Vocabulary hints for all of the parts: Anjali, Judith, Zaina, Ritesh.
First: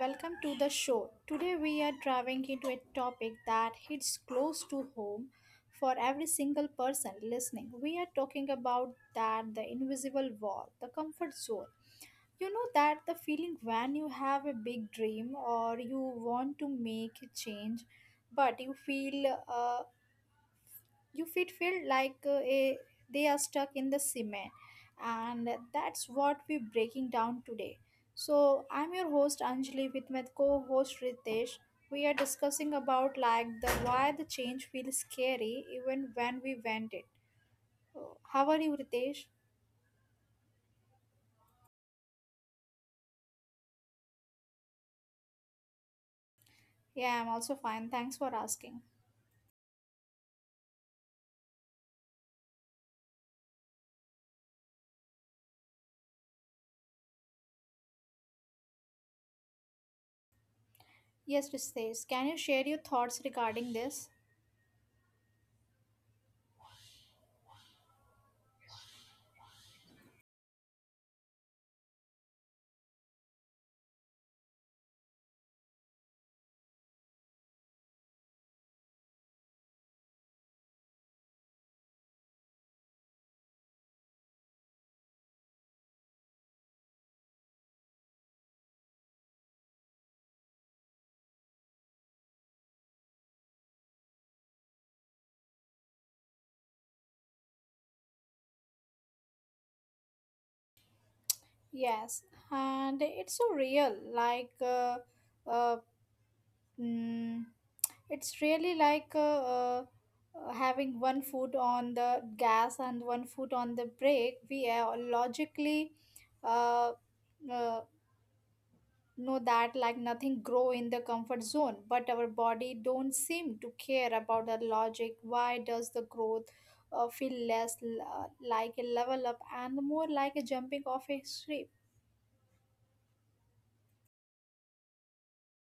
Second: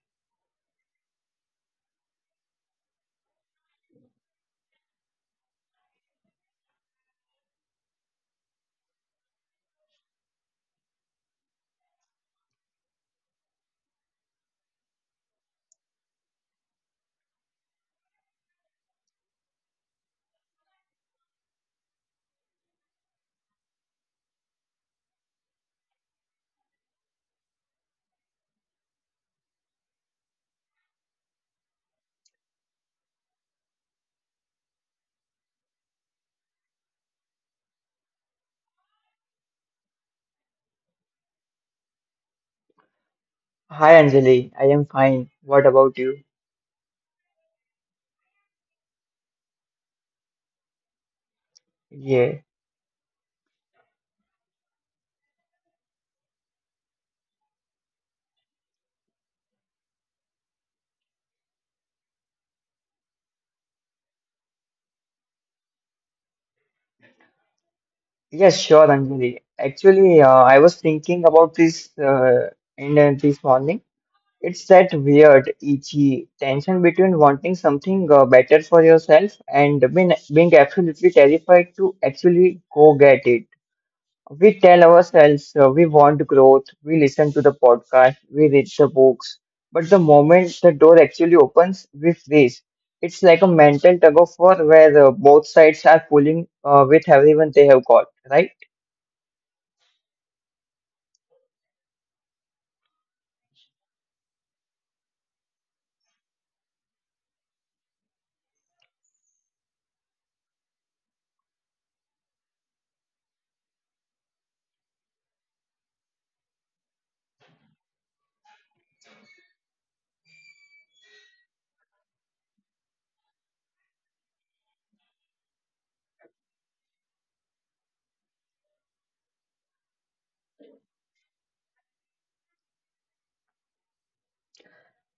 welcome to the show. Today, we are diving into a topic that hits close to home for every single person listening. We are talking about that the invisible wall, the comfort zone. You know that the feeling when you have a big dream or you want to make a change, but you feel you fit feel like they are stuck in the cement, and that's what we're breaking down today. So I'm your host Anjali with my co-host Ritesh. We are discussing about like the why the change feels scary even when we went it. Oh, how are you, Ritesh? Hi Anjali, I am fine. What about you? Yeah, I'm also fine, thanks for asking. Yeah, Yes, Ritesh, can you share your thoughts regarding this? yeah, Sure, Anjali. Actually, I was thinking about this in this morning. It's that weird, itchy tension between wanting something better for yourself and being absolutely terrified to actually go get it. We tell ourselves we want growth, we listen to the podcast, we read the books, but the moment the door actually opens, we freeze. It's like a mental tug of war where both sides are pulling with everyone they have got, right? Yes, and it's so real. like uh, uh, mm, It's really like having 1 foot on the gas and 1 foot on the brake. We, logically, uh, uh, know that like nothing grow in the comfort zone, but our body don't seem to care about the logic. Why does the growth feel less like a level up and more like a jumping off a cliff?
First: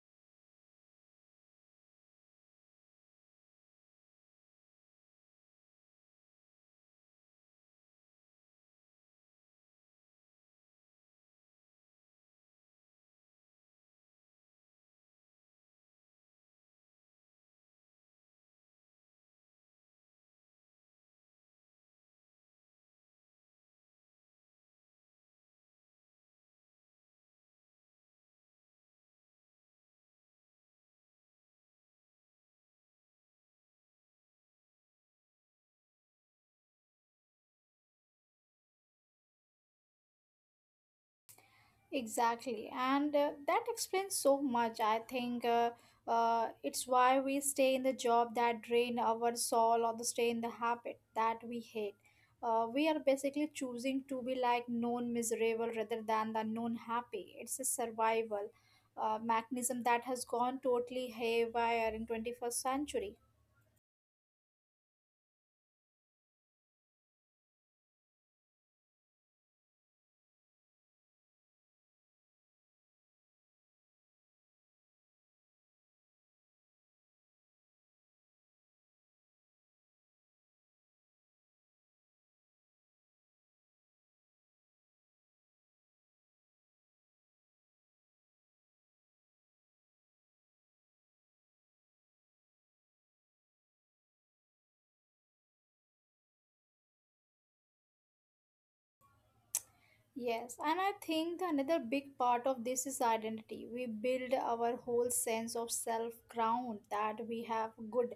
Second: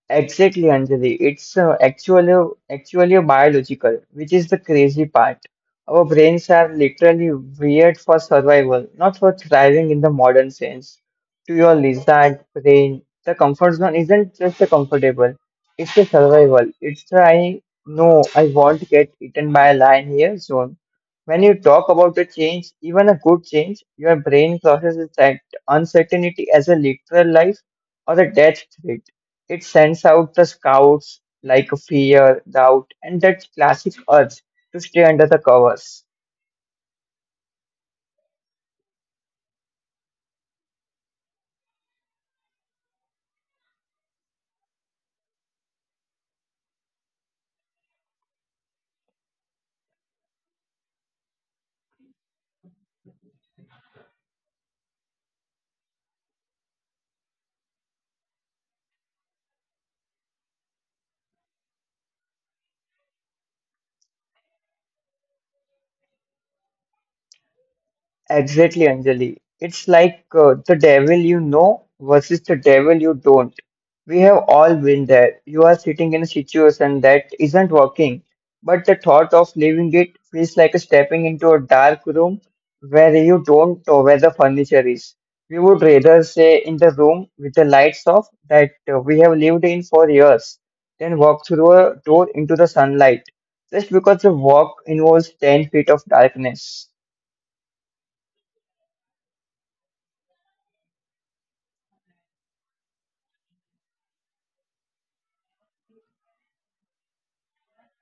Exactly, Anjali. It's actually biological, which is the crazy part. Our brains are literally weird for survival, not for thriving in the modern sense. To your lizard brain, the comfort zone isn't just a comfortable; it's a survival. It's the I know I won't get eaten by a lion here zone. When you talk about a change, even a good change, your brain processes that uncertainty as a literal life or a death threat. It sends out the scouts like a fear, doubt, and that classic urge to stay under the covers. Exactly, and that explains so much. I think, it's why we stay in the job that drain our soul or the stay in the habit that we hate. We are basically choosing to be like known miserable rather than the known happy. It's a survival mechanism that has gone totally haywire in 21st century. Exactly, Anjali. It's like the devil you know versus the devil you don't. We have all been there. You are sitting in a situation that isn't working, but the thought of leaving it feels like stepping into a dark room where you don't know where the furniture is. We would rather stay in the room with the lights off that we have lived in for years than walk through a door into the sunlight just because the walk involves 10 feet of darkness. Yes, and I think the another big part of this is identity. We build our whole sense of self ground that we have good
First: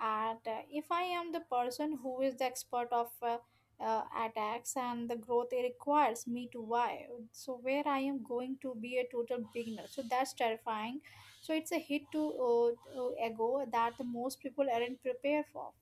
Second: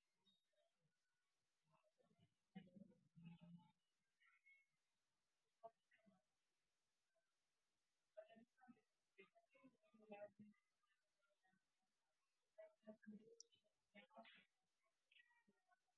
at. If I am the person who is the expert of attacks and the growth it requires me to why, so where I am going to be a total beginner. So that's terrifying. So it's a hit to ego that most people aren't prepared for.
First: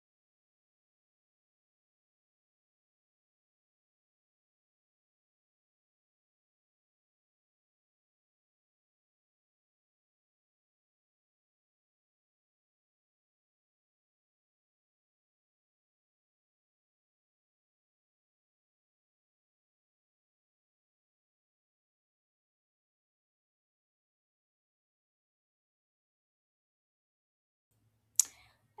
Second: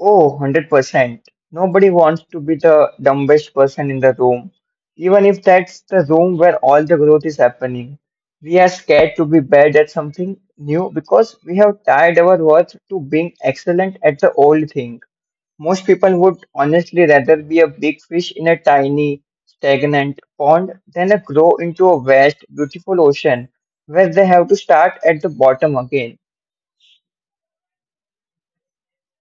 Oh, 100%. Nobody wants to be the dumbest person in the room, even if that's the room where all the growth is happening. We are scared to be bad at something new because we have tied our worth to being excellent at the old thing. Most people would honestly rather be a big fish in a tiny, stagnant pond than a grow into a vast, beautiful ocean where they have to start at the bottom again.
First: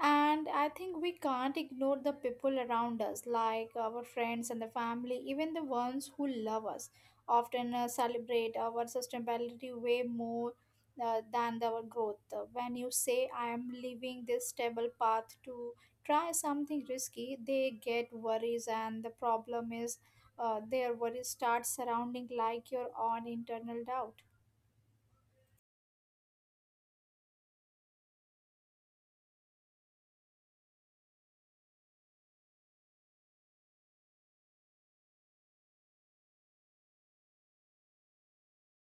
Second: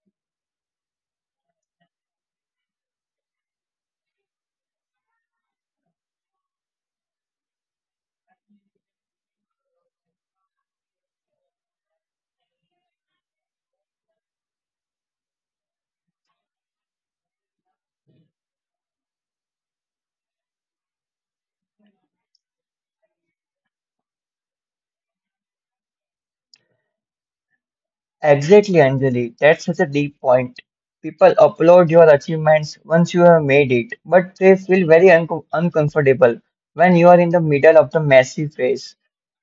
And I think we can't ignore the people around us, like our friends and the family, even the ones who love us, often celebrate our sustainability way more than our growth. When you say, I am leaving this stable path to try something risky, they get worries, and the problem is, their worries start surrounding like your own internal doubt. Exactly, Anjali. That's such a deep point. People applaud your achievements once you have made it, but they feel very uncomfortable when you are in the middle of the messy phase.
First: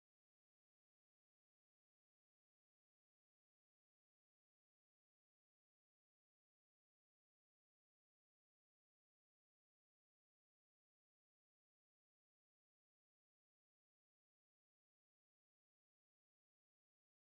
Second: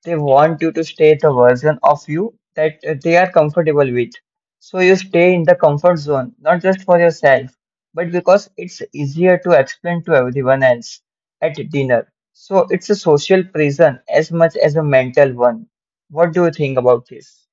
They want you to stay the version of you that they are comfortable with. So you stay in the comfort zone, not just for yourself, but because it's easier to explain to everyone else at dinner. So it's a social prison as much as a mental one. What do you think about this?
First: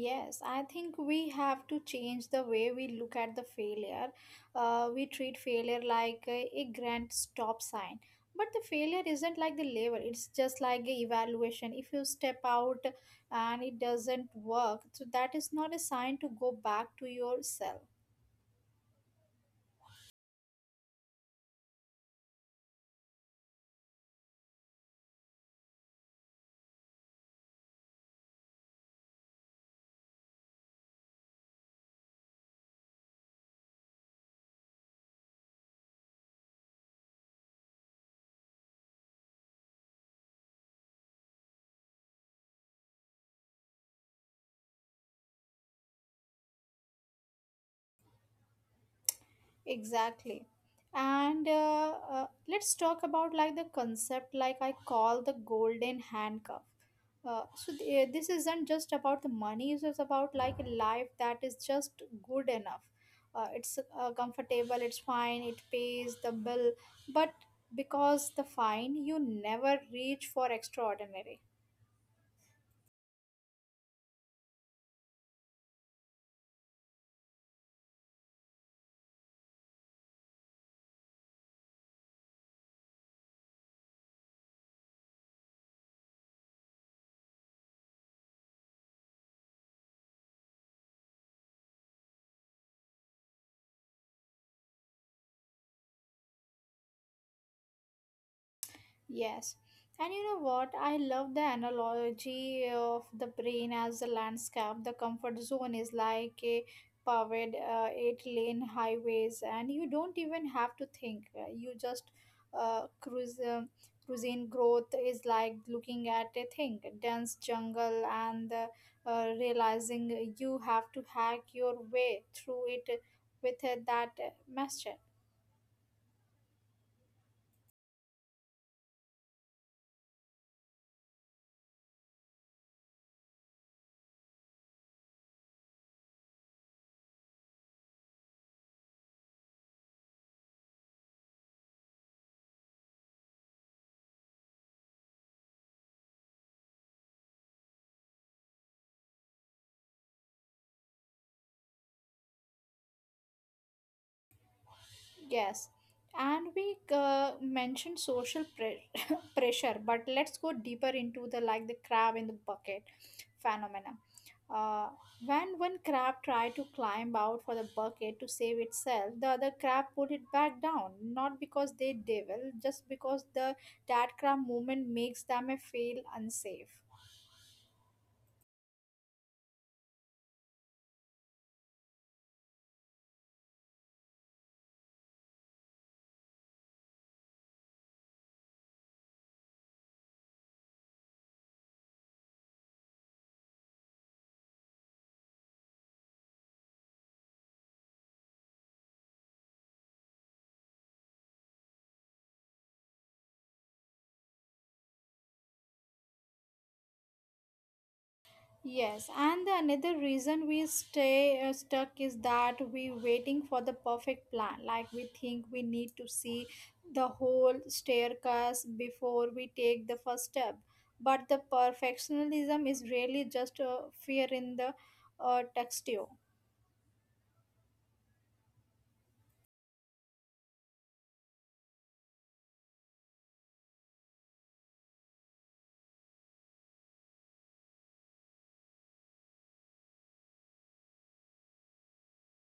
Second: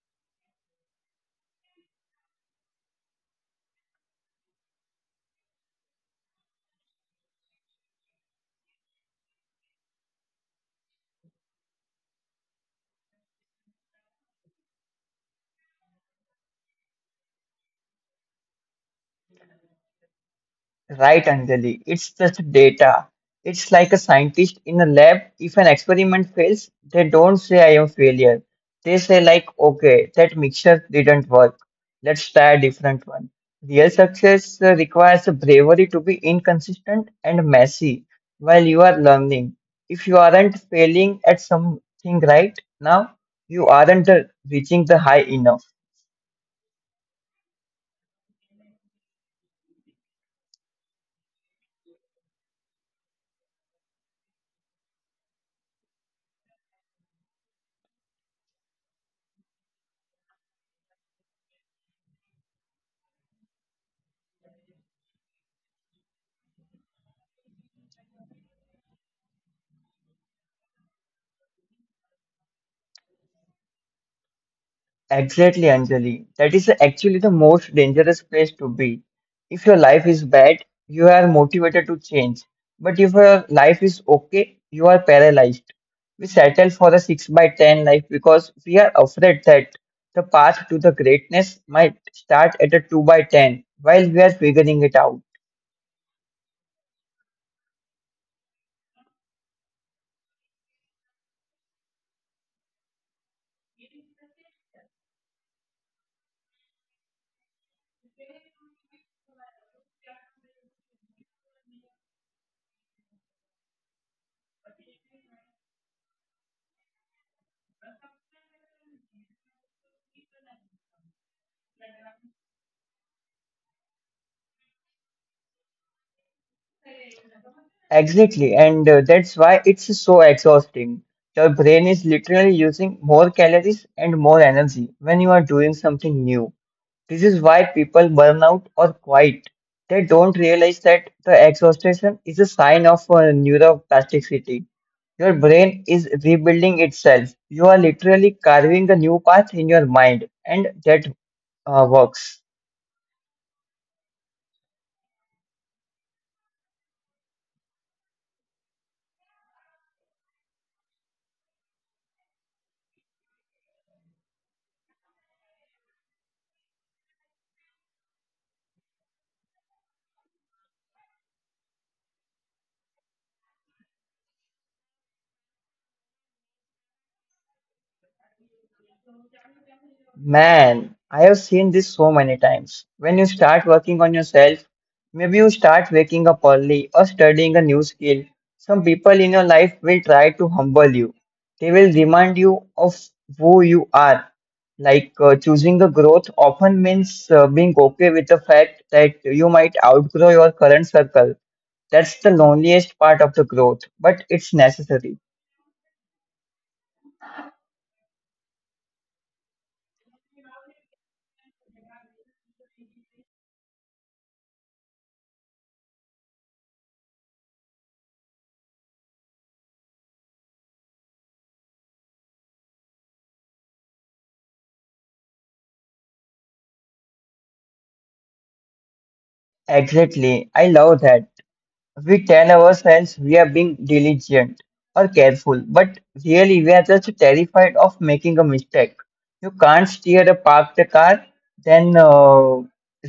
Yes, I think we have to change the way we look at the failure. We treat failure like a grand stop sign. But the failure isn't like the level, it's just like a evaluation. If you step out and it doesn't work, so that is not a sign to go back to yourself. Right, Anjali. It's just data. It's like a scientist in a lab. If an experiment fails, they don't say I am failure. They say like, okay, that mixture didn't work. Let's try a different one. Real success requires a bravery to be inconsistent and messy while you are learning. If you aren't failing at something right now, you aren't reaching the high enough. Exactly. And let's talk about like the concept like I call the golden handcuff. This isn't just about the money. It's about like a life that is just good enough. It's Comfortable, it's fine, it pays the bill, but because the fine you never reach for extraordinary. Exactly, Anjali. That is actually the most dangerous place to be. If your life is bad, you are motivated to change. But if your life is okay, you are paralyzed. We settle for a 6 by 10 life because we are afraid that the path to the greatness might start at a 2 by 10 while we are figuring it out. Yes. And you know what? I love the analogy of the brain as the landscape. The comfort zone is like a paved eight-lane highways, and you don't even have to think. You just cruise. Cuisine growth is like looking at a thing, dense jungle, and realizing you have to hack your way through it with that machete. Exactly, and that's why it's so exhausting. Your brain is literally using more calories and more energy when you are doing something new. This is why people burn out or quit. They don't realize that the exhaustion is a sign of neuroplasticity. Your brain is rebuilding itself. You are literally carving a new path in your mind, and that works. Yes, and we, mentioned social pre- pressure, but let's go deeper into the like the crab in the bucket phenomena. Uh, when one crab tried to climb out for the bucket to save itself, the other crab put it back down, not because they devil, just because the that crab movement makes them a feel unsafe. Man, I have seen this so many times. When you start working on yourself, maybe you start waking up early or studying a new skill. Some people in your life will try to humble you. They will remind you of who you are. Like choosing the growth often means being okay with the fact that you might outgrow your current circle. That's the loneliest part of the growth, but it's necessary. Yes, and the another reason we stay, stuck is that we waiting for the perfect plan. Like we think we need to see the whole staircase before we take the first step. But the perfectionism is really just a fear in the, textile. Exactly. I love that. We tell ourselves we are being diligent or careful, but really we are just terrified of making a mistake. You can't steer a parked car, then uh,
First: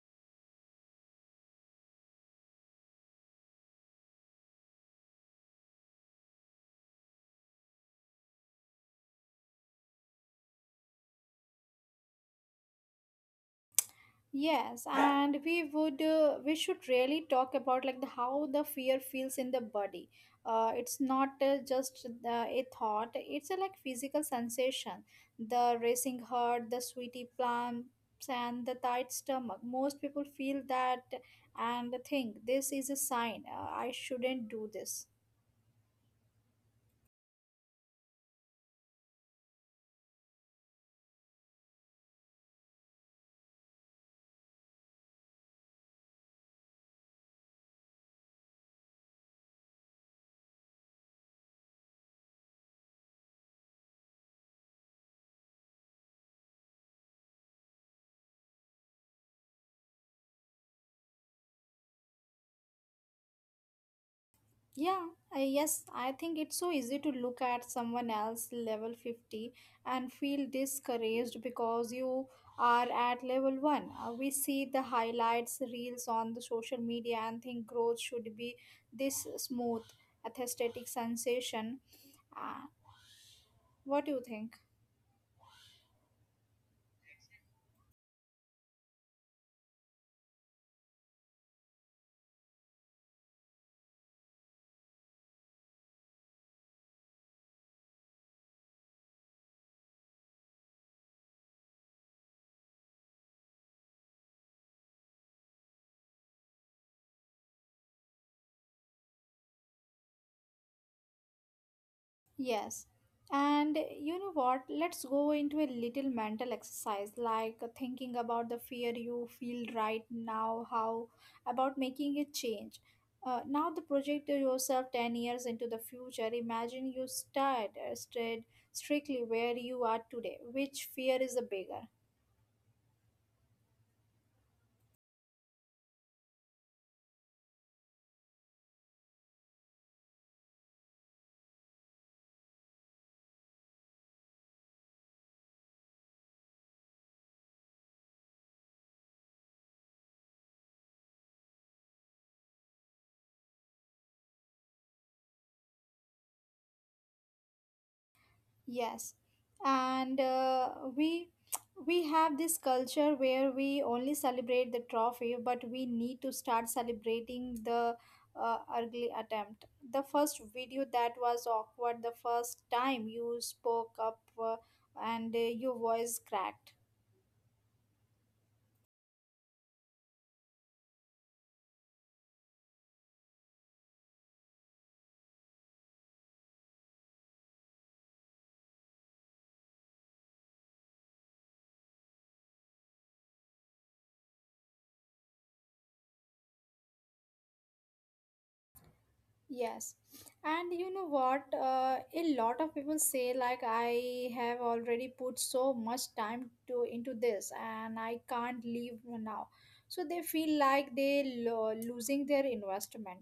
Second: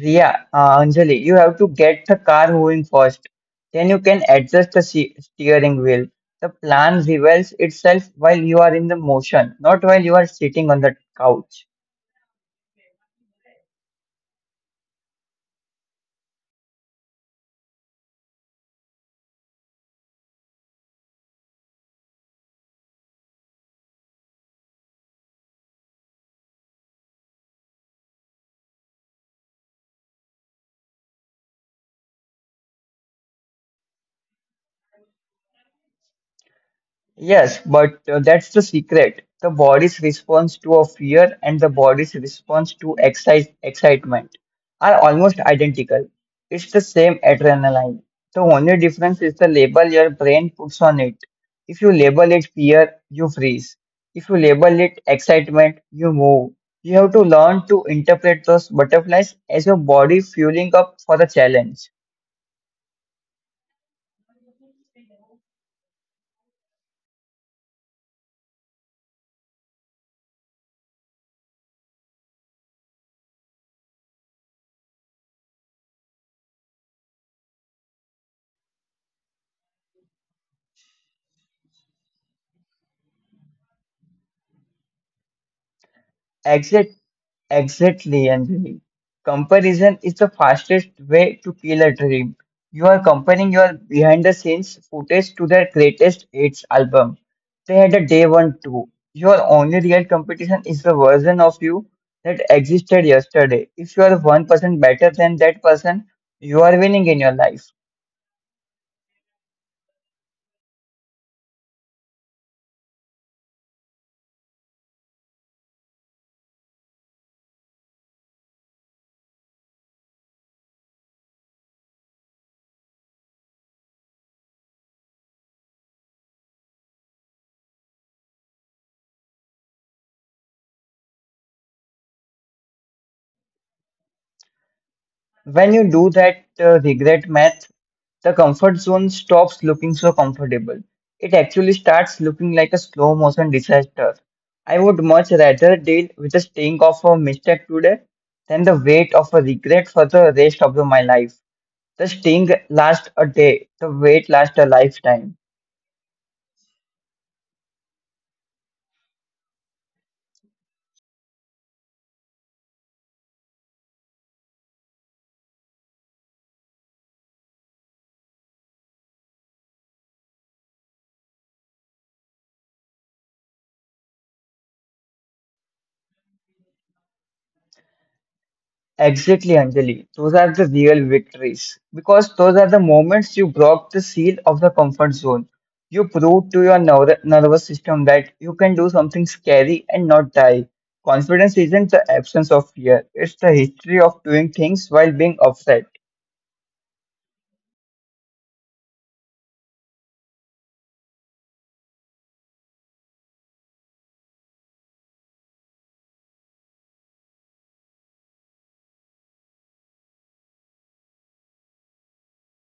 Anjali, you have to get the car moving first. Then you can adjust the steering wheel. The plan reveals itself while you are in the motion, not while you are sitting on the couch. Yes, and we would, we should really talk about like the how the fear feels in the body. It's not just a thought; it's a like physical sensation. The racing heart, the sweaty palms, and the tight stomach. Most people feel that and think this is a sign. I shouldn't do this. Yes, but that's the secret. The body's response to a fear and the body's response to excitement are almost identical. It's the same adrenaline. The only difference is the label your brain puts on it. If you label it fear, you freeze. If you label it excitement, you move. You have to learn to interpret those butterflies as your body fueling up for the challenge. Yeah, I think it's so easy to look at someone else level 50 and feel discouraged because you are at level 1. We see the highlights reels on the social media and think growth should be this smooth, aesthetic sensation. Uh, what do you think? Exit. Exactly, Anjali. Comparison is the fastest way to kill a dream. You are comparing your behind the scenes footage to their greatest hits album. They had a day one too. Your only real competition is the version of you that existed yesterday. If you are 1% better than that person, you are winning in your life. Yes. And you know what? Let's go into a little mental exercise, like, thinking about the fear you feel right now, how about making a change. Now, the project yourself 10 years into the future. Imagine you start, stayed strictly where you are today. Which fear is the bigger? When you do that regret math, the comfort zone stops looking so comfortable. It actually starts looking like a slow motion disaster. I would much rather deal with the sting of a mistake today than the weight of a regret for the rest of my life. The sting lasts a day, the weight lasts a lifetime. Yes, and we we have this culture where we only celebrate the trophy, but we need to start celebrating the, ugly attempt. The first video that was awkward, the first time you spoke up, and your voice cracked. Exactly, Anjali. Those are the real victories because those are the moments you broke the seal of the comfort zone. You proved to your nervous system that you can do something scary and not die. Confidence isn't the absence of fear, it's the history of doing things while being upset. Yes. And you know what? A lot of people say like I have already put so much time to into this and I can't leave now. So they feel like they losing their investment.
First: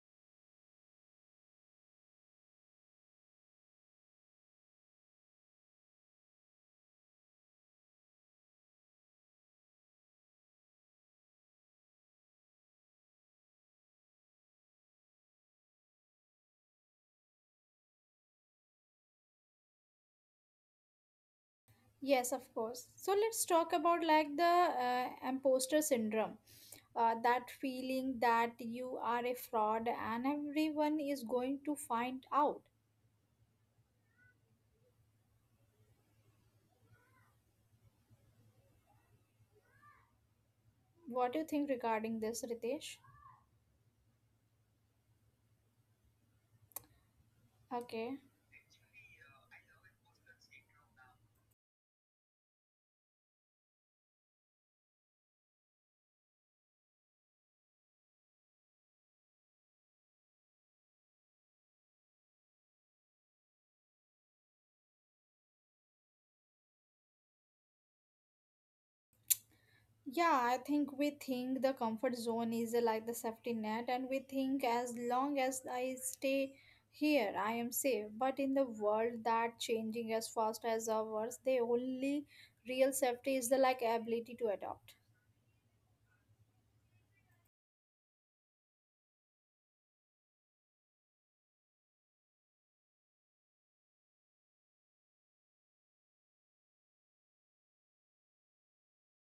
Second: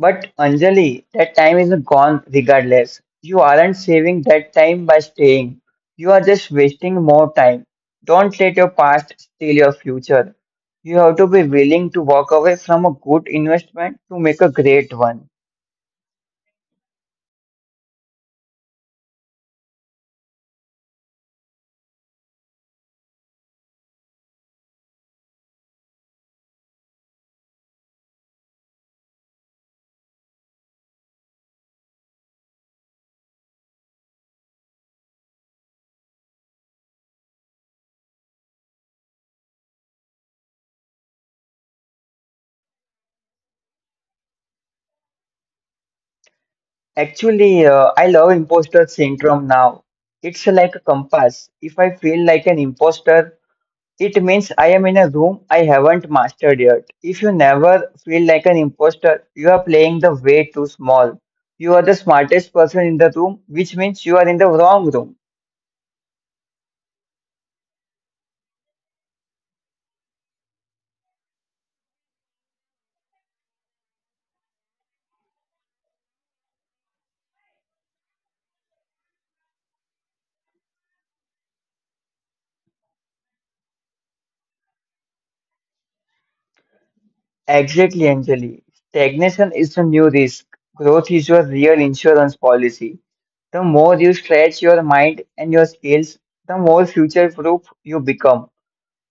But Anjali, that time is gone regardless. You aren't saving that time by staying. You are just wasting more time. Don't let your past steal your future. You have to be willing to walk away from a good investment to make a great one. Yes, of course. So let's talk about like the, imposter syndrome. That feeling that you are a fraud and everyone is going to find out. What do you think regarding this, Ritesh? Okay. Actually, I love imposter syndrome now. It's like a compass. If I feel like an imposter, it means I am in a room I haven't mastered yet. If you never feel like an imposter, you are playing the way too small. You are the smartest person in the room, which means you are in the wrong room. Yeah, I think we think the comfort zone is, like the safety net, and we think as long as I stay here, I am safe. But in the world that changing as fast as ours, the only real safety is the like ability to adapt. Exactly, Anjali. Stagnation is the new risk. Growth is your real insurance policy. The more you stretch your mind and your skills, the more future proof you become.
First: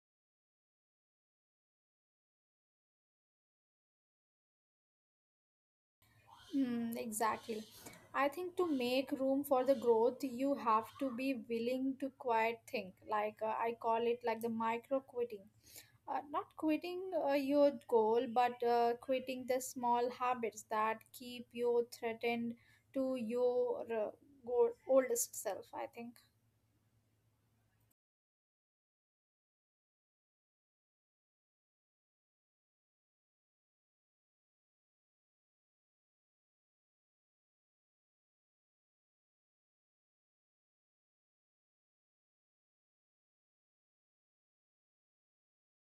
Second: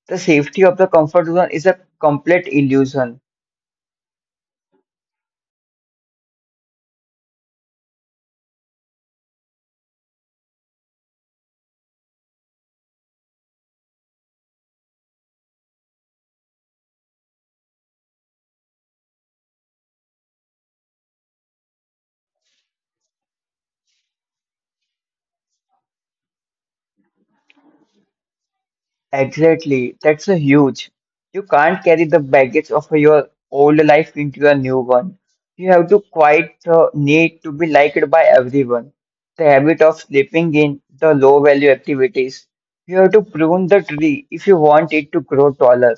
The safety of the comfort zone is a complete illusion. Hmm, exactly. I think to make room for the growth, you have to be willing to quiet think. Like, I call it like the micro quitting. Not quitting your goal, but quitting the small habits that keep you threatened to your, oldest self, I think. Exactly. That's a huge. You can't carry the baggage of your old life into a new one. You have to quite need to be liked by everyone. The habit of sleeping in the low value activities. You have to prune the tree if you want it to grow taller.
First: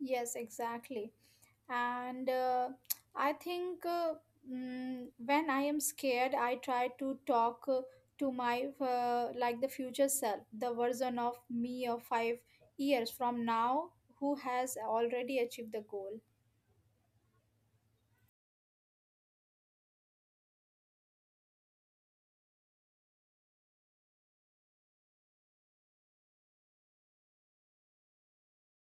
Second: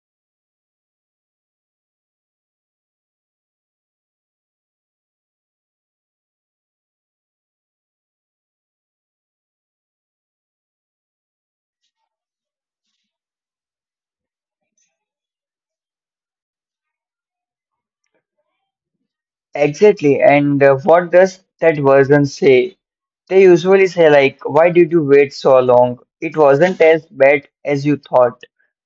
Yes, exactly. And, I think uh, when I am scared, I try to talk, to my, like the future self, the version of me of 5 years from now who has already achieved the goal. Exactly. And what does that version say? They usually say like, why did you wait so long? It wasn't as bad as you thought.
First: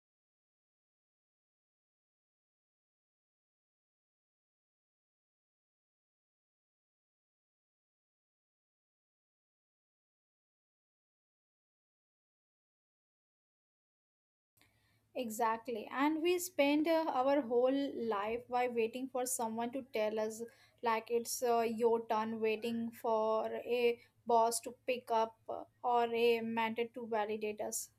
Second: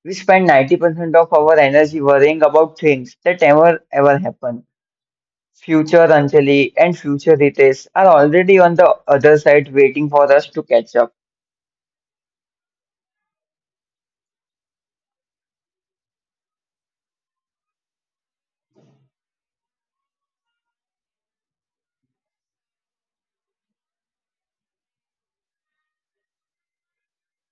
We spend 90% of our energy worrying about things that never ever happen. Future Anjali and future Ritesh are already on the other side waiting for us to catch up. Exactly. And we spend, our whole life by waiting for someone to tell us, like, it's, your turn, waiting for a boss to pick up, or a mentor to validate us.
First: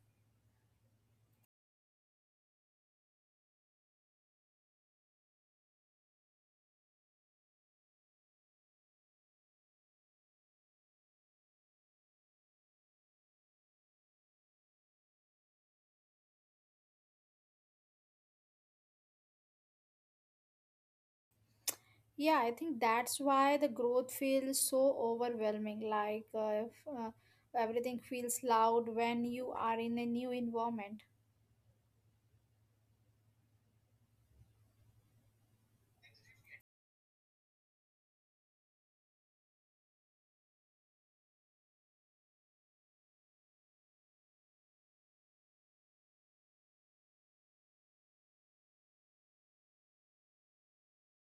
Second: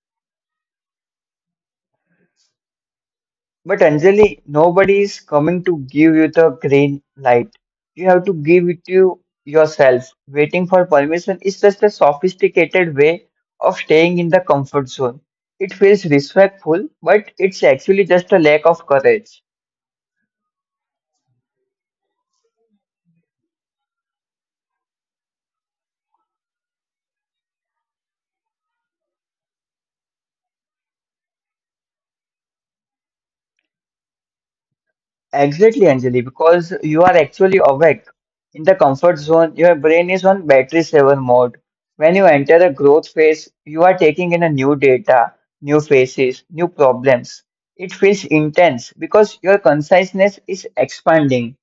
But Anjali, nobody is coming to give you the green light. You have to give it to yourself. Waiting for permission is just a sophisticated way of staying in the comfort zone. It feels respectful, but it's actually just a lack of courage. Yeah, I think that's why the growth feels so overwhelming. Like, if, everything feels loud when you are in a new environment. Exactly, Anjali, because you are actually awake. In the comfort zone, your brain is on battery saver mode. When you enter a growth phase, you are taking in a new data, new faces, new problems. It feels intense because your consciousness is expanding.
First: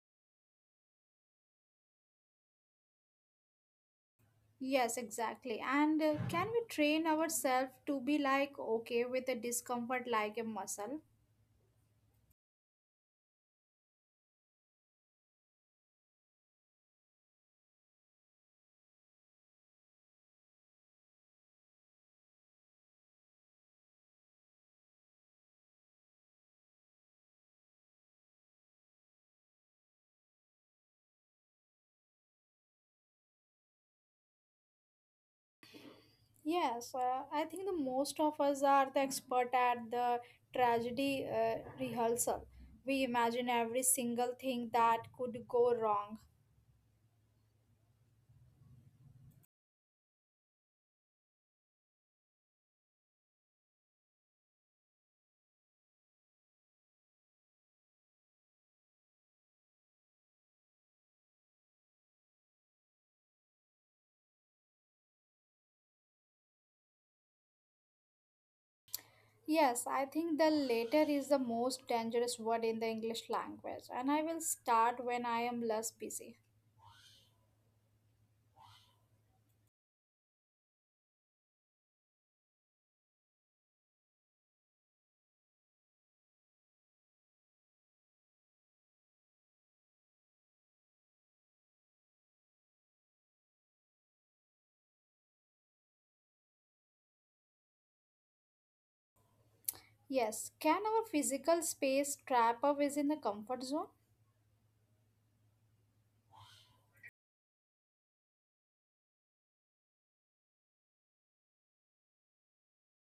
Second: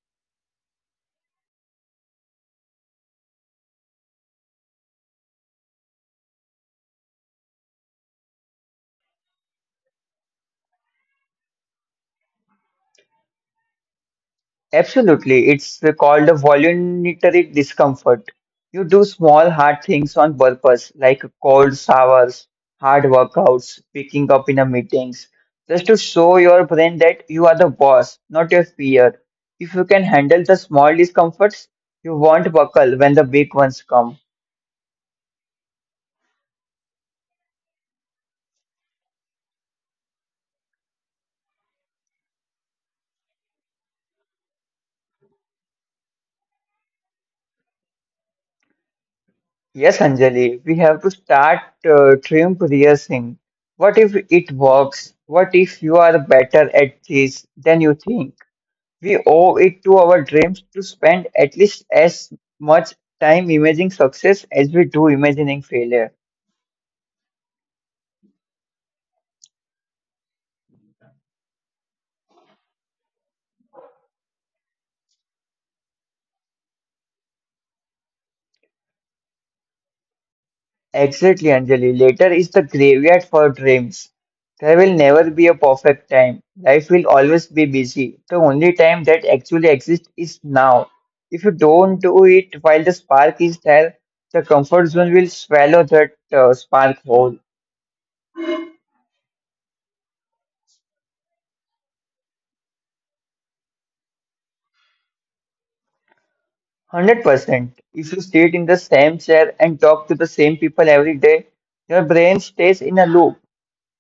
Yes, exactly. And, can we train ourselves to be like okay with the discomfort like a muscle? Absolutely. It's called a voluntary discomfort. You do small hard things on purpose, like cold showers, hard workouts, picking up in a meetings, just to show your brain that you are the boss, not your peer. If you can handle the small discomforts, you won't buckle when the big ones come. Yes, I think the most of us are the expert at the tragedy, rehearsal. We imagine every single thing that could go wrong. Yes, Anjali, we have to start trim rehearsing. What if it works? What if you are better at this than you think? We owe it to our dreams to spend at least as much time imagining success as we do imagining failure. Yes, I think the latter is the most dangerous word in the English language, and I will start when I am less busy. Exactly, Anjali. Later is the graveyard for dreams. There will never be a perfect time. Life will always be busy. The only time that actually exists is now. If you don't do it while the spark is there, the comfort zone will swallow that spark whole. Yes, can our physical space trap us in the comfort zone? 100%. If you sit in the same chair and talk to the same people every day, your brain stays in a loop.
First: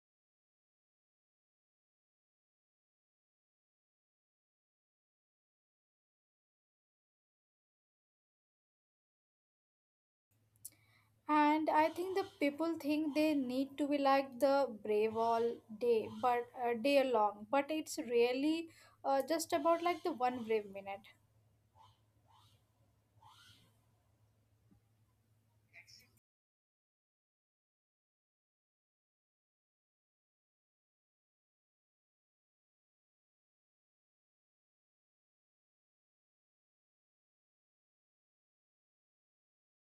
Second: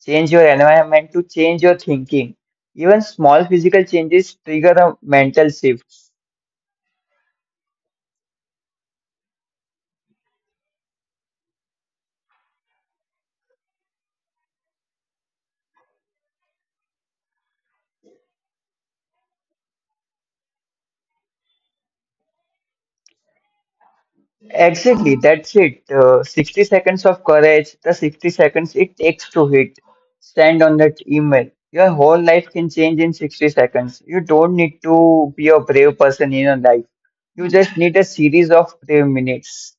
Change your environment to change your thinking. Even small physical changes trigger a mental shift. And I think the people think they need to be like the brave all day, but day long. But it's really, just about like the one brave minute. Exactly, that's it. 60 seconds of courage, the 60 seconds it takes to hit. Stand on that email. Your whole life can change in 60 seconds. You don't need to be a brave person in your life. You just need a series of brave minutes.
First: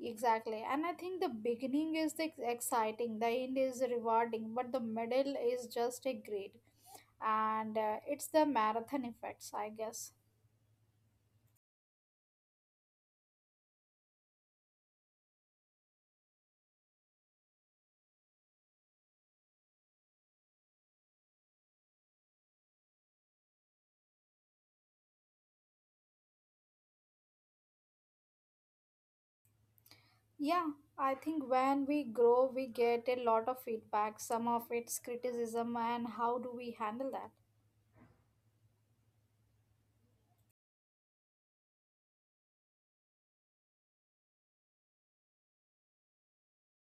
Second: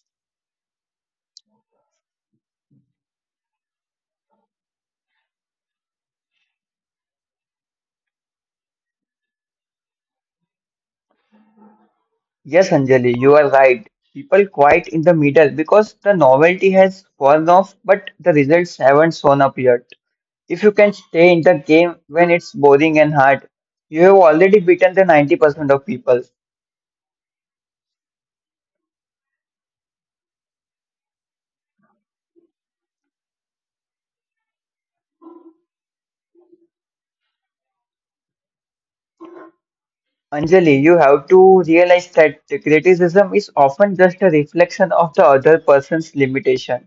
Exactly. And I think the beginning is the exciting, the end is rewarding, but the middle is just a grade. And it's the marathon effects, I guess. Yes, Anjali, you are right. People quiet in the middle because the novelty has worn off, but the results haven't shown up yet. If you can stay in the game when it's boring and hard, you have already beaten the 90% of people. Yeah, I think when we grow, we get a lot of feedback. Some of it's criticism, and how do we handle that? Anjali, you have to realize that the criticism is often just a reflection of the other person's limitation.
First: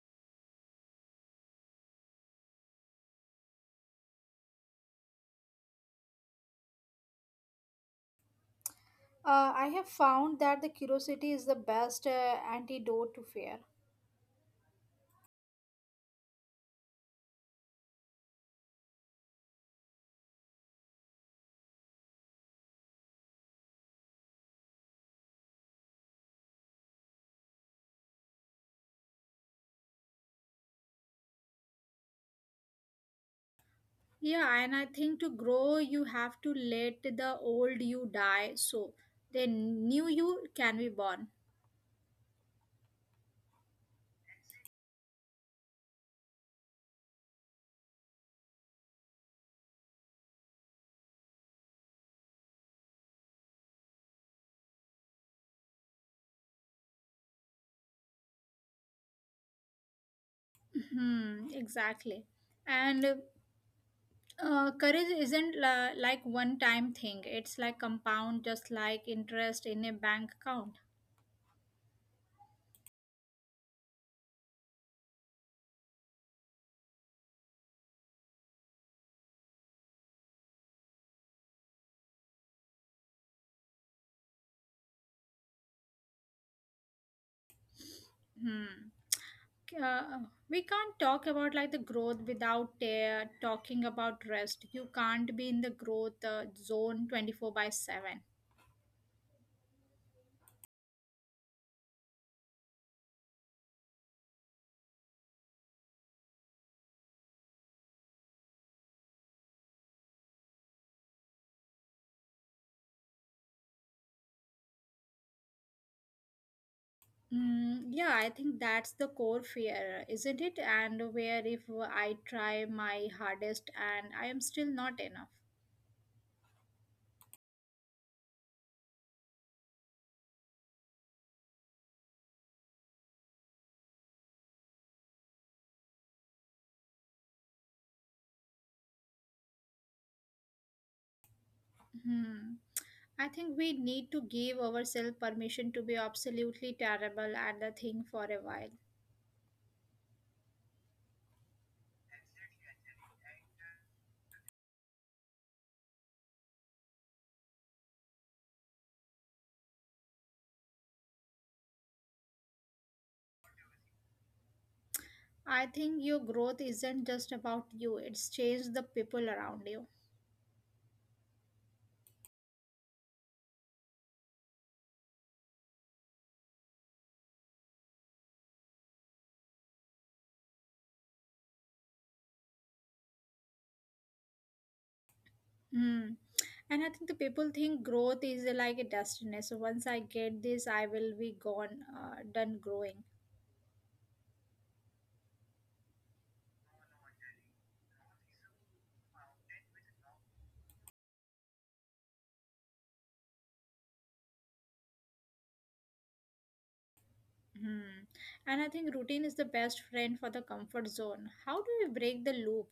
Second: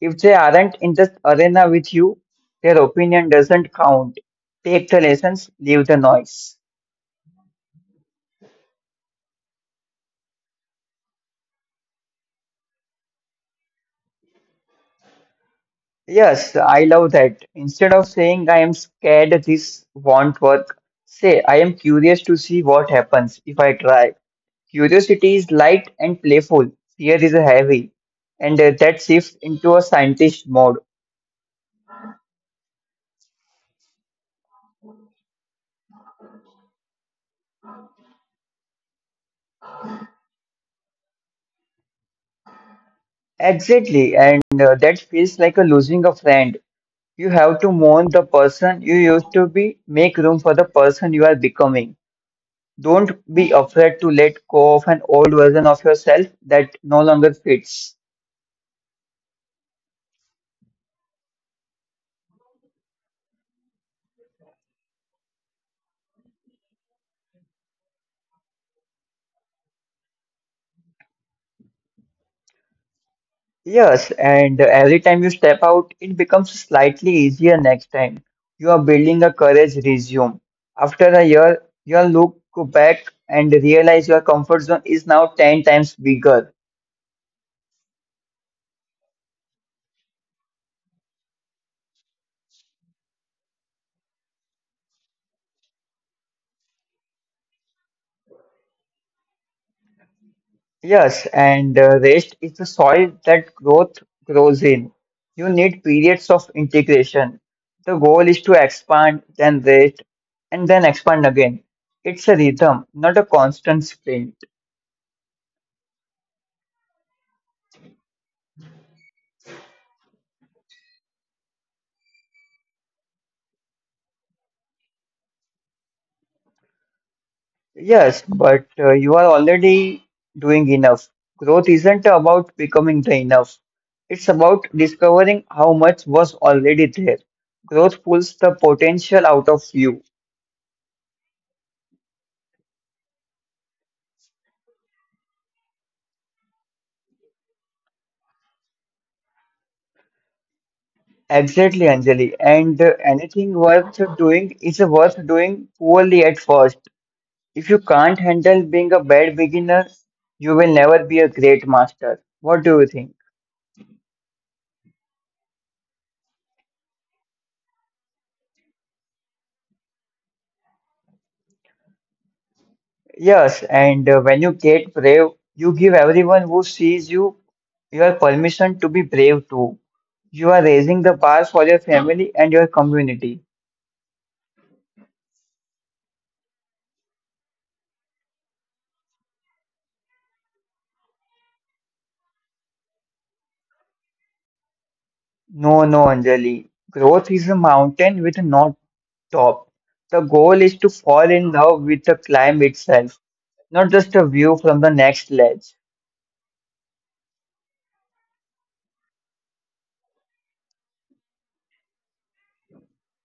If they aren't in the arena with you, their opinion doesn't count. Take the lessons, leave the noise. I have found that the curiosity is the best antidote to fear. Yes, I love that. Instead of saying I am scared this won't work, say I am curious to see what happens if I try. Curiosity is light and playful. Fear is heavy. And that shifts into a scientist mode. Yeah, and I think to grow, you have to let the old you die so the new you can be born. Exactly. And that feels like a losing a friend. You have to mourn the person you used to be, make room for the person you are becoming. Don't be afraid to let go of an old version of yourself that no longer fits. Hmm, exactly. And courage isn't la like one time thing, it's like compound, just like interest in a bank account. Yes, and every time you step out, it becomes slightly easier next time. You are building a courage resume. After a year, you'll look back and realize your comfort zone is now 10 times bigger. Hmm. Like, we can't talk about like the growth without talking about rest. You can't be in the growth, zone 24 by 7. Yes, and rest is the soil that growth grows in. You need periods of integration. The goal is to expand, then rest, and then expand again. It's a rhythm, not a constant sprint. Mm, yeah, I think that's the core fear, isn't it? And where if I try my hardest and I am still not enough. Yes, but you are already doing enough. Growth isn't about becoming the enough. It's about discovering how much was already there. Growth pulls the potential out of you. Hmm. I think we need to give ourselves permission to be absolutely terrible at the thing for a while. Exactly, Anjali. And anything worth doing is worth doing poorly at first. If you can't handle being a bad beginner, you will never be a great master. What do you think? I think your growth isn't just about you, it's changed the people around you. Yes, and when you get brave, you give everyone who sees you your permission to be brave too. You are raising the bar for your family and your community. Hmm. And I think the people think growth is, like a destiny. So once I get this, I will be gone, done growing. No, no, Anjali. Growth is a mountain with no top. The goal is to fall in love with the climb itself, not just a view from the next ledge. Hmm. And I think routine is the best friend for the comfort zone. How do we break the loop?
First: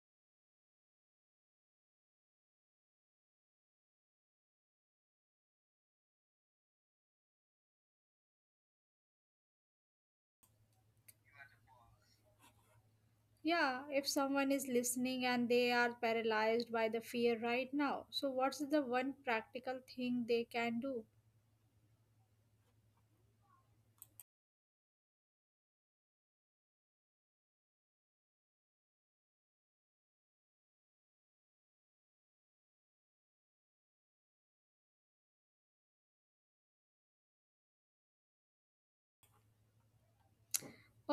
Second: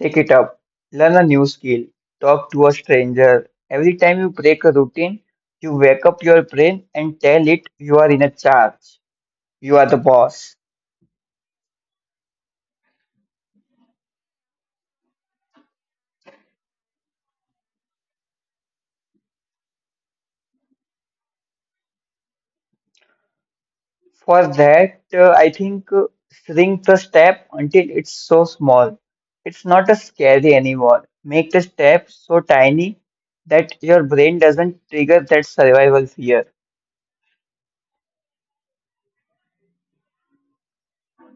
Take it up, learn a new skill, talk to a stranger. Every time you break a routine, you wake up your brain and tell it you are in a charge. You are the boss. Yeah, if someone is listening and they are paralyzed by the fear right now, so what's the one practical thing they can do? For that, I think shrink the step until it's so small. It's not as scary anymore. Make the step so tiny that your brain doesn't trigger that survival fear.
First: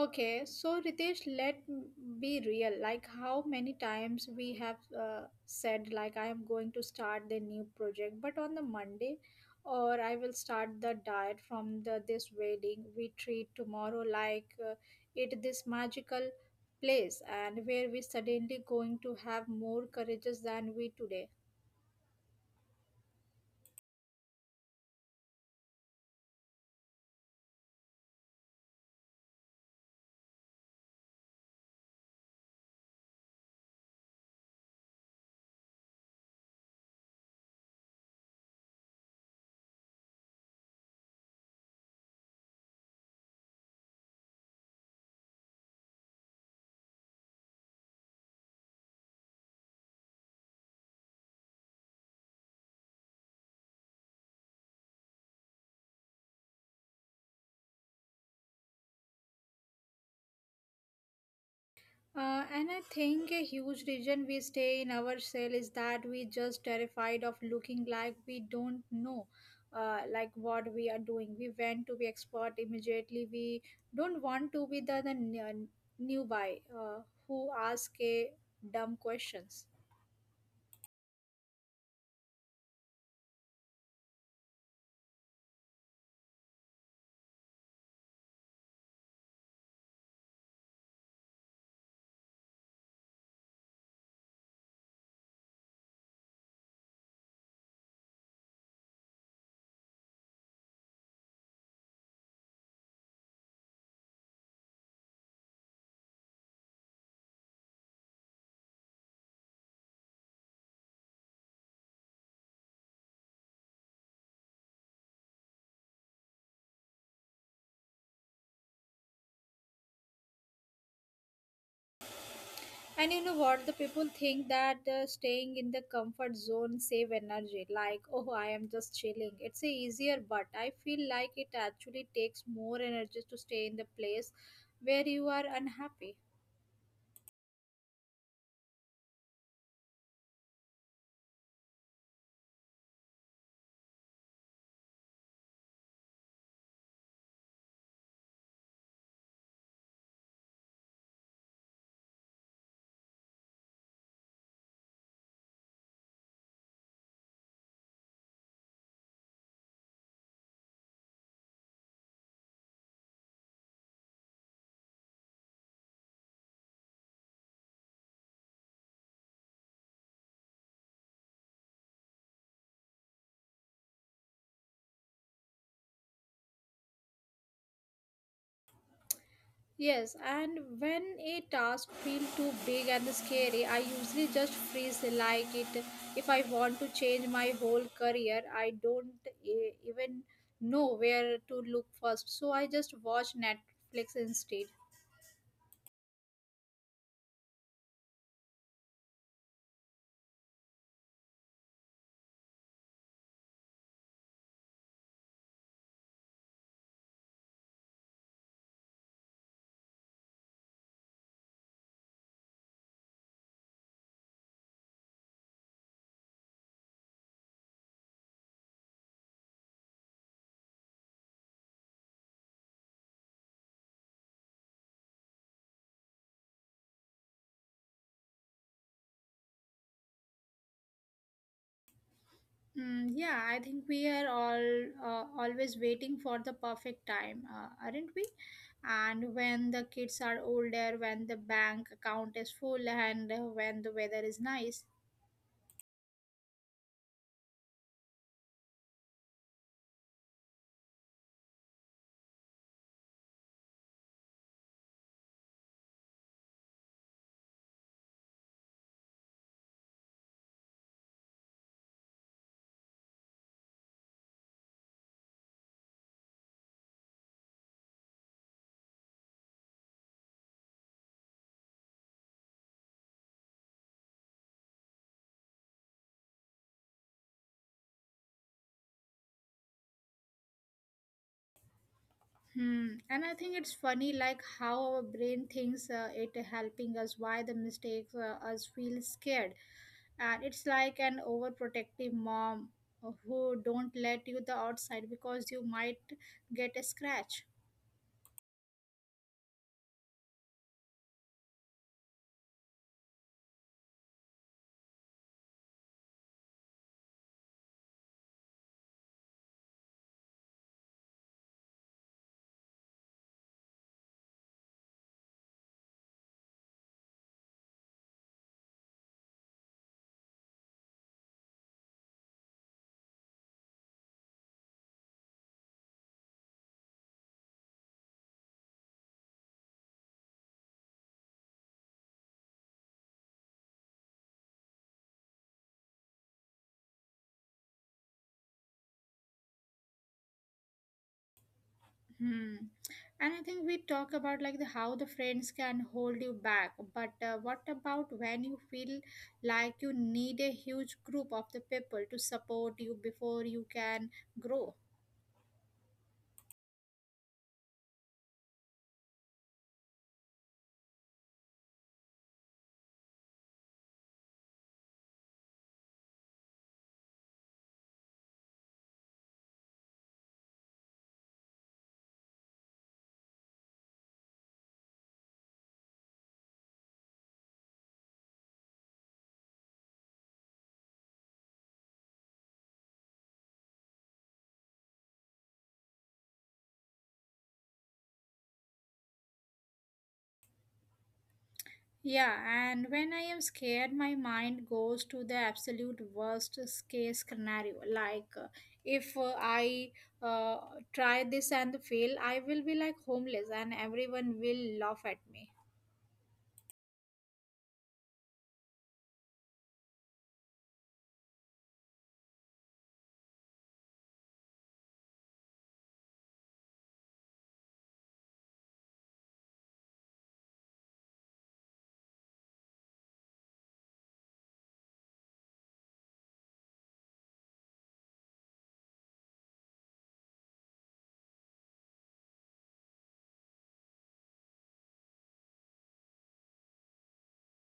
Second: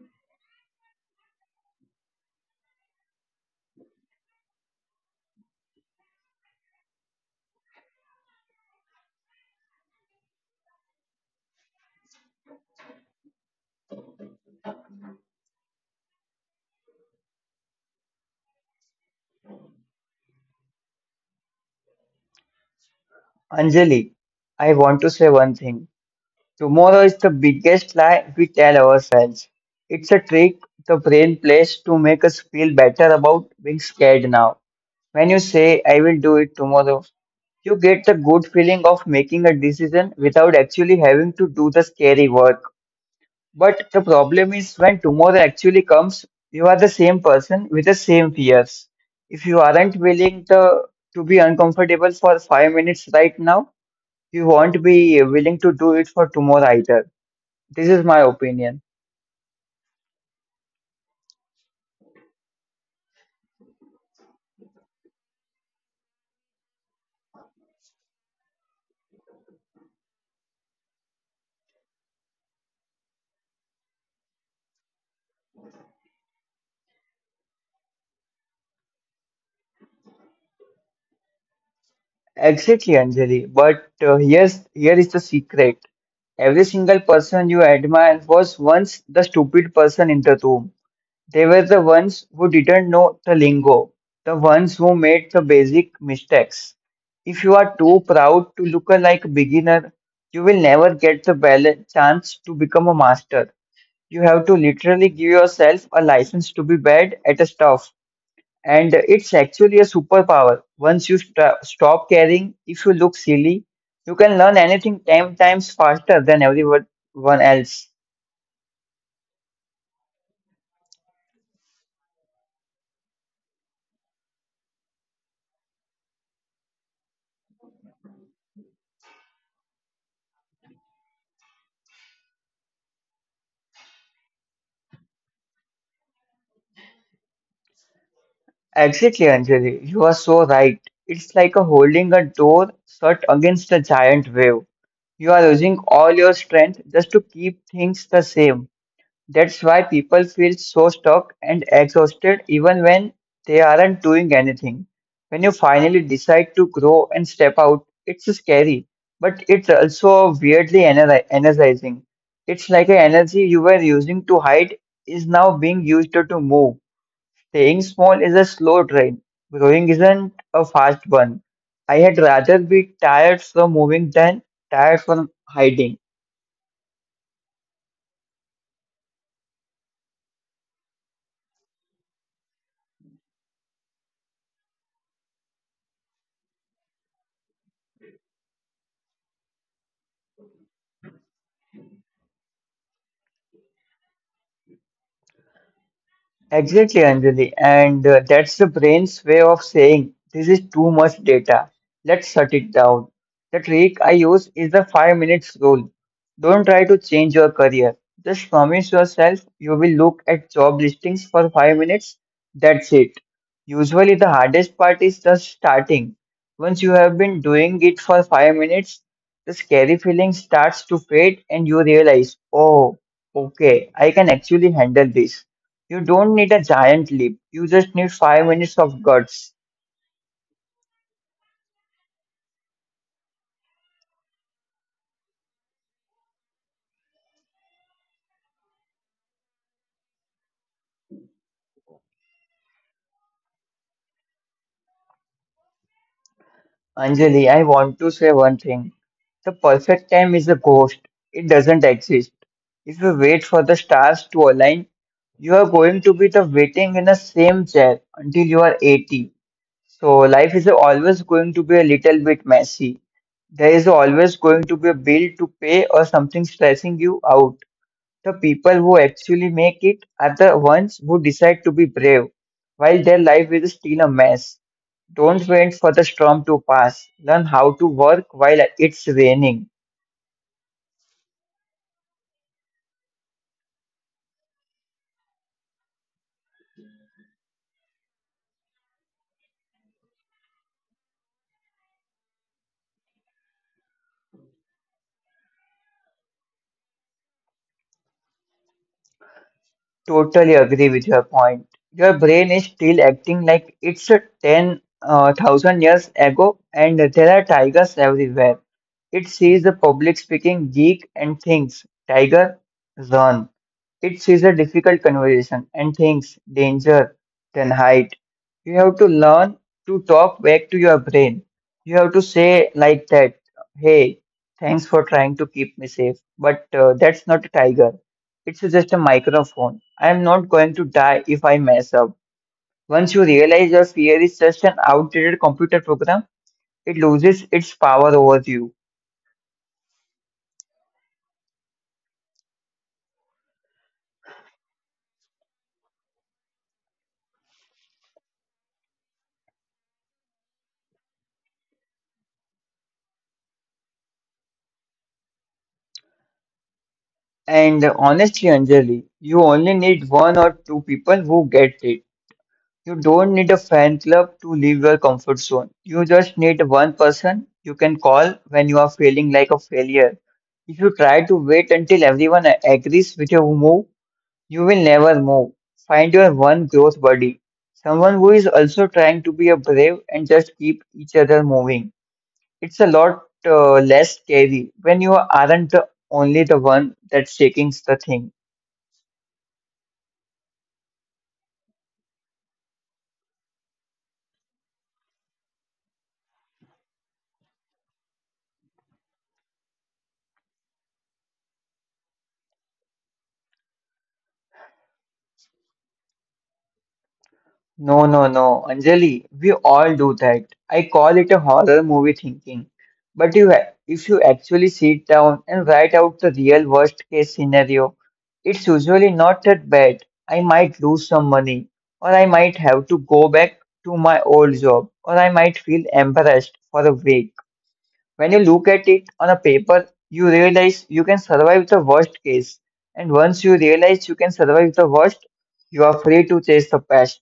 Okay, so Ritesh, be real. Like how many times we have said, like I am going to start the new project, but on the Monday, or I will start the diet from the this wedding. We treat tomorrow like it this magical place, and where we suddenly going to have more courageous than we today. Anjali, I want to say one thing. Tomorrow is the biggest lie we tell ourselves. It's a trick the brain plays to make us feel better about being scared now. When you say, I will do it tomorrow, you get the good feeling of making a decision without actually having to do the scary work. But the problem is when tomorrow actually comes, you are the same person with the same fears. If you aren't willing to be uncomfortable for 5 minutes right now, you won't be willing to do it for tomorrow either. This is my opinion. And I think a huge reason we stay in our cell is that we just terrified of looking like we don't know, like what we are doing. We want to be expert immediately. We don't want to be the newbie who ask a dumb questions. Exactly, Anjali. But here is the secret. Every single person you admire was once the stupid person in the room. They were the ones who didn't know the lingo, the ones who made the basic mistakes. If you are too proud to look like a beginner, you will never get the chance to become a master. You have to literally give yourself a license to be bad at a stuff, and it's actually a superpower. Once you stop caring, if you look silly, you can learn anything 10 times faster than everyone one else. And you know what? The people think that staying in the comfort zone save energy. Like, oh, I am just chilling. It's a easier, but I feel like it actually takes more energy to stay in the place where you are unhappy. Exactly, Anjali. You are so right. It's like a holding a door shut against a giant wave. You are using all your strength just to keep things the same. That's why people feel so stuck and exhausted even when they aren't doing anything. When you finally decide to grow and step out, it's scary, but it's also weirdly energizing. It's like an energy you were using to hide is now being used to move. Staying small is a slow train, growing isn't a fast one. I had rather be tired from moving than tired from hiding. Yes, and when a task feels too big and scary, I usually just freeze like it. If I want to change my whole career, I don't even know where to look first. So I just watch Netflix instead. Exactly, Anjali. And that's the brain's way of saying this is too much data. Let's shut it down. The trick I use is the 5 minutes rule. Don't try to change your career. Just promise yourself you will look at job listings for 5 minutes. That's it. Usually, the hardest part is just starting. Once you have been doing it for 5 minutes, the scary feeling starts to fade and you realize, oh, okay, I can actually handle this. You don't need a giant leap. You just need 5 minutes of guts. Yeah, I think we are all always waiting for the perfect time, aren't we? And when the kids are older, when the bank account is full, and when the weather is nice. Anjali, I want to say one thing. The perfect time is a ghost. It doesn't exist. If you wait for the stars to align, you are going to be the waiting in the same chair until you are 80. So life is always going to be a little bit messy. There is always going to be a bill to pay or something stressing you out. The people who actually make it are the ones who decide to be brave while their life is still a mess. Don't wait for the storm to pass. Learn how to work while it's raining. Hmm. And I think it's funny, like how our brain thinks it helping us, why the mistakes us feel scared, and it's like an overprotective mom who don't let you the outside because you might get a scratch. Totally agree with your point. Your brain is still acting like it's a 10 thousand years ago, and there are tigers everywhere. It sees a public speaking geek and thinks, Tiger, run. It sees a difficult conversation and thinks, Danger, then hide. You have to learn to talk back to your brain. You have to say like that, Hey, thanks for trying to keep me safe, but that's not a tiger. It's just a microphone. I am not going to die if I mess up. Once you realize your fear is just an outdated computer program, it loses its power over you. Hmm. And I think we talk about like the how the friends can hold you back, but what about when you feel like you need a huge group of the people to support you before you can grow? And honestly, Anjali, you only need one or two people who get it. You don't need a fan club to leave your comfort zone. You just need one person you can call when you are feeling like a failure. If you try to wait until everyone agrees with your move, you will never move. Find your one growth buddy, someone who is also trying to be a brave, and just keep each other moving. It's a lot less scary when you aren't the only the one that's shaking the thing. Yeah, and when I am scared, my mind goes to the absolute worst case scenario. Like, if I uh, try this and fail, I will be like homeless, and everyone will laugh at me. No, no, no, Anjali, we all do that. I call it a horror movie thinking. But you, if you actually sit down and write out the real worst case scenario, it's usually not that bad. I might lose some money, or I might have to go back to my old job, or I might feel embarrassed for a week. When you look at it on a paper, you realize you can survive the worst case. And once you realize you can survive the worst, you are free to chase the past.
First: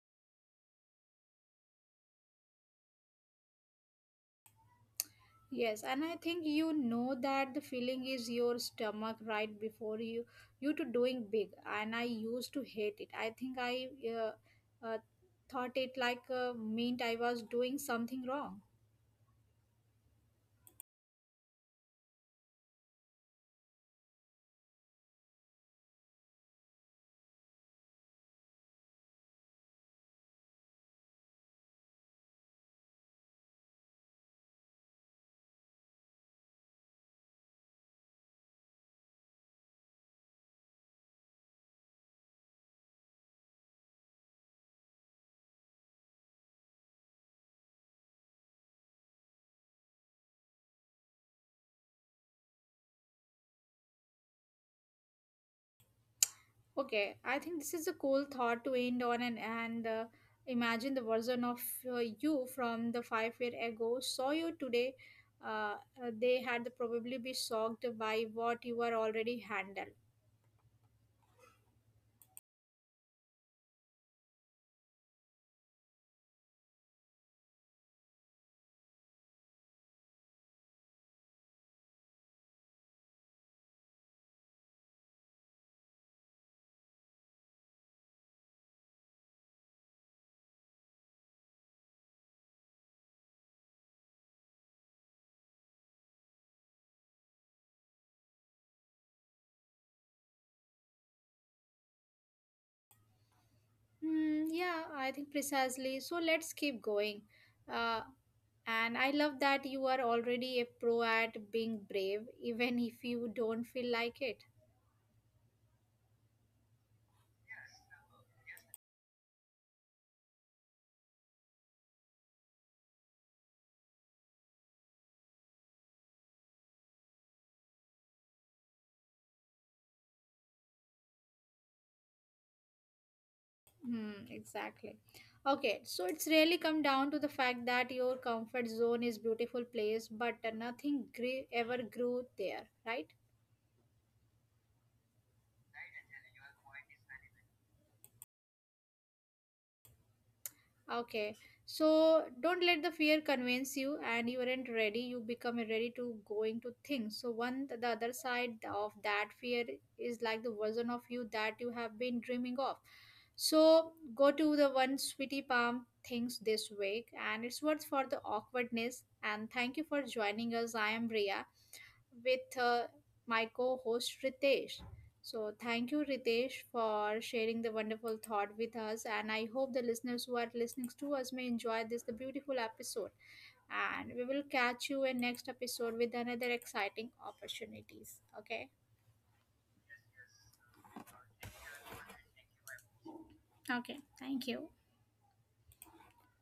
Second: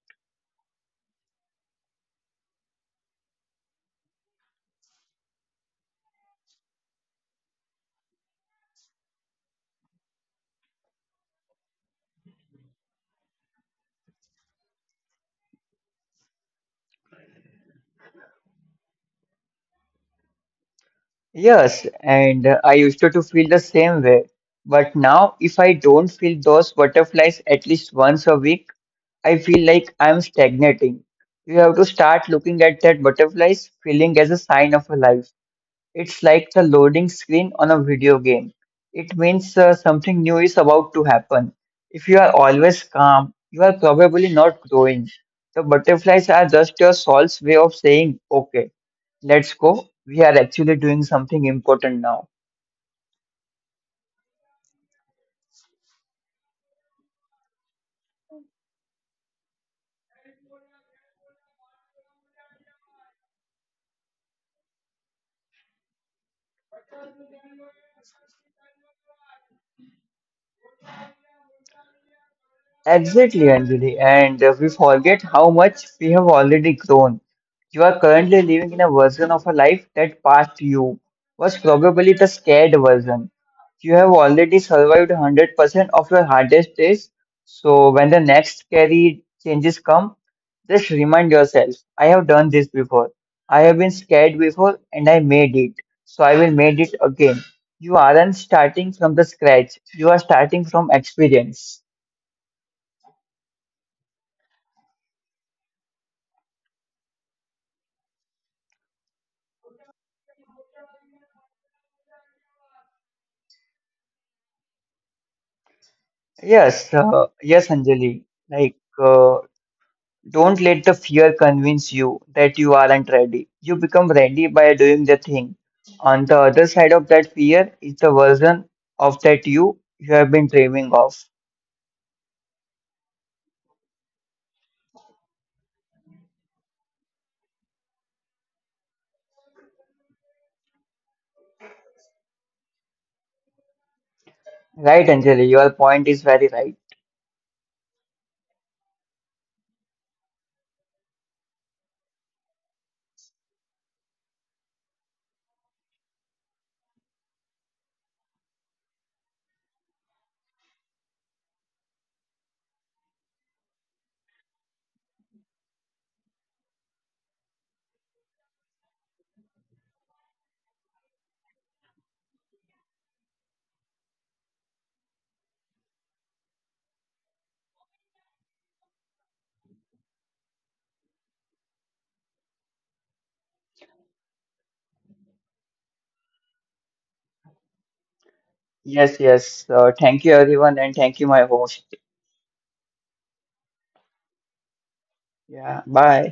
Yes, and I think you know that the feeling is your stomach right before you to doing big. And I used to hate it. I think I thought it like meant I was doing something wrong. Yes, and I used to feel the same way. But now, if I don't feel those butterflies at least once a week, I feel like I'm stagnating. You have to start looking at that butterflies feeling as a sign of a life. It's like the loading screen on a video game. It means something new is about to happen. If you are always calm, you are probably not growing. The butterflies are just your soul's way of saying, okay, let's go. We are actually doing something important now. Okay, I think this is a cool thought to end on and imagine the version of you from the 5 year ago saw you today. Uh, they had probably be shocked by what you are already handled. Exactly, Anjali. And we forget how much we have already grown. You are currently living in a version of a life that past you was probably the scared version. You have already survived 100% of your hardest days. So when the next scary changes come, just remind yourself, I have done this before. I have been scared before and I made it. So I will made it again. You aren't starting from the scratch. You are starting from experience. Hmm, yeah, I think precisely. So let's keep going. Uh, and I love that you are already a pro at being brave, even if you don't feel like it. Yes, yes, Anjali. Like, uh, don't let the fear convince you that you aren't ready. You become ready by doing the thing. On the other side of that fear is the version of that you have been dreaming of. Hmm, exactly. Okay, so it's really come down to the fact that your comfort zone is beautiful place, but nothing gre- ever grew there, right? Right, Anjali, your point is very right. Okay, so don't let the fear convince you, and you aren't ready. You become ready to going to things. So one, the other side of that fear is like the version of you that you have been dreaming of. So go to the one sweetie palm things this week, and it's worth for the awkwardness. And thank you for joining us. I am Ria with my co host Ritesh. So, thank you, Ritesh, for sharing the wonderful thought with us. And I hope the listeners who are listening to us may enjoy this the beautiful episode. And we will catch you in next episode with another exciting opportunities. Okay. Yes, yes. Thank you, everyone, and thank you, my host. Okay. Thank you. Yeah, bye.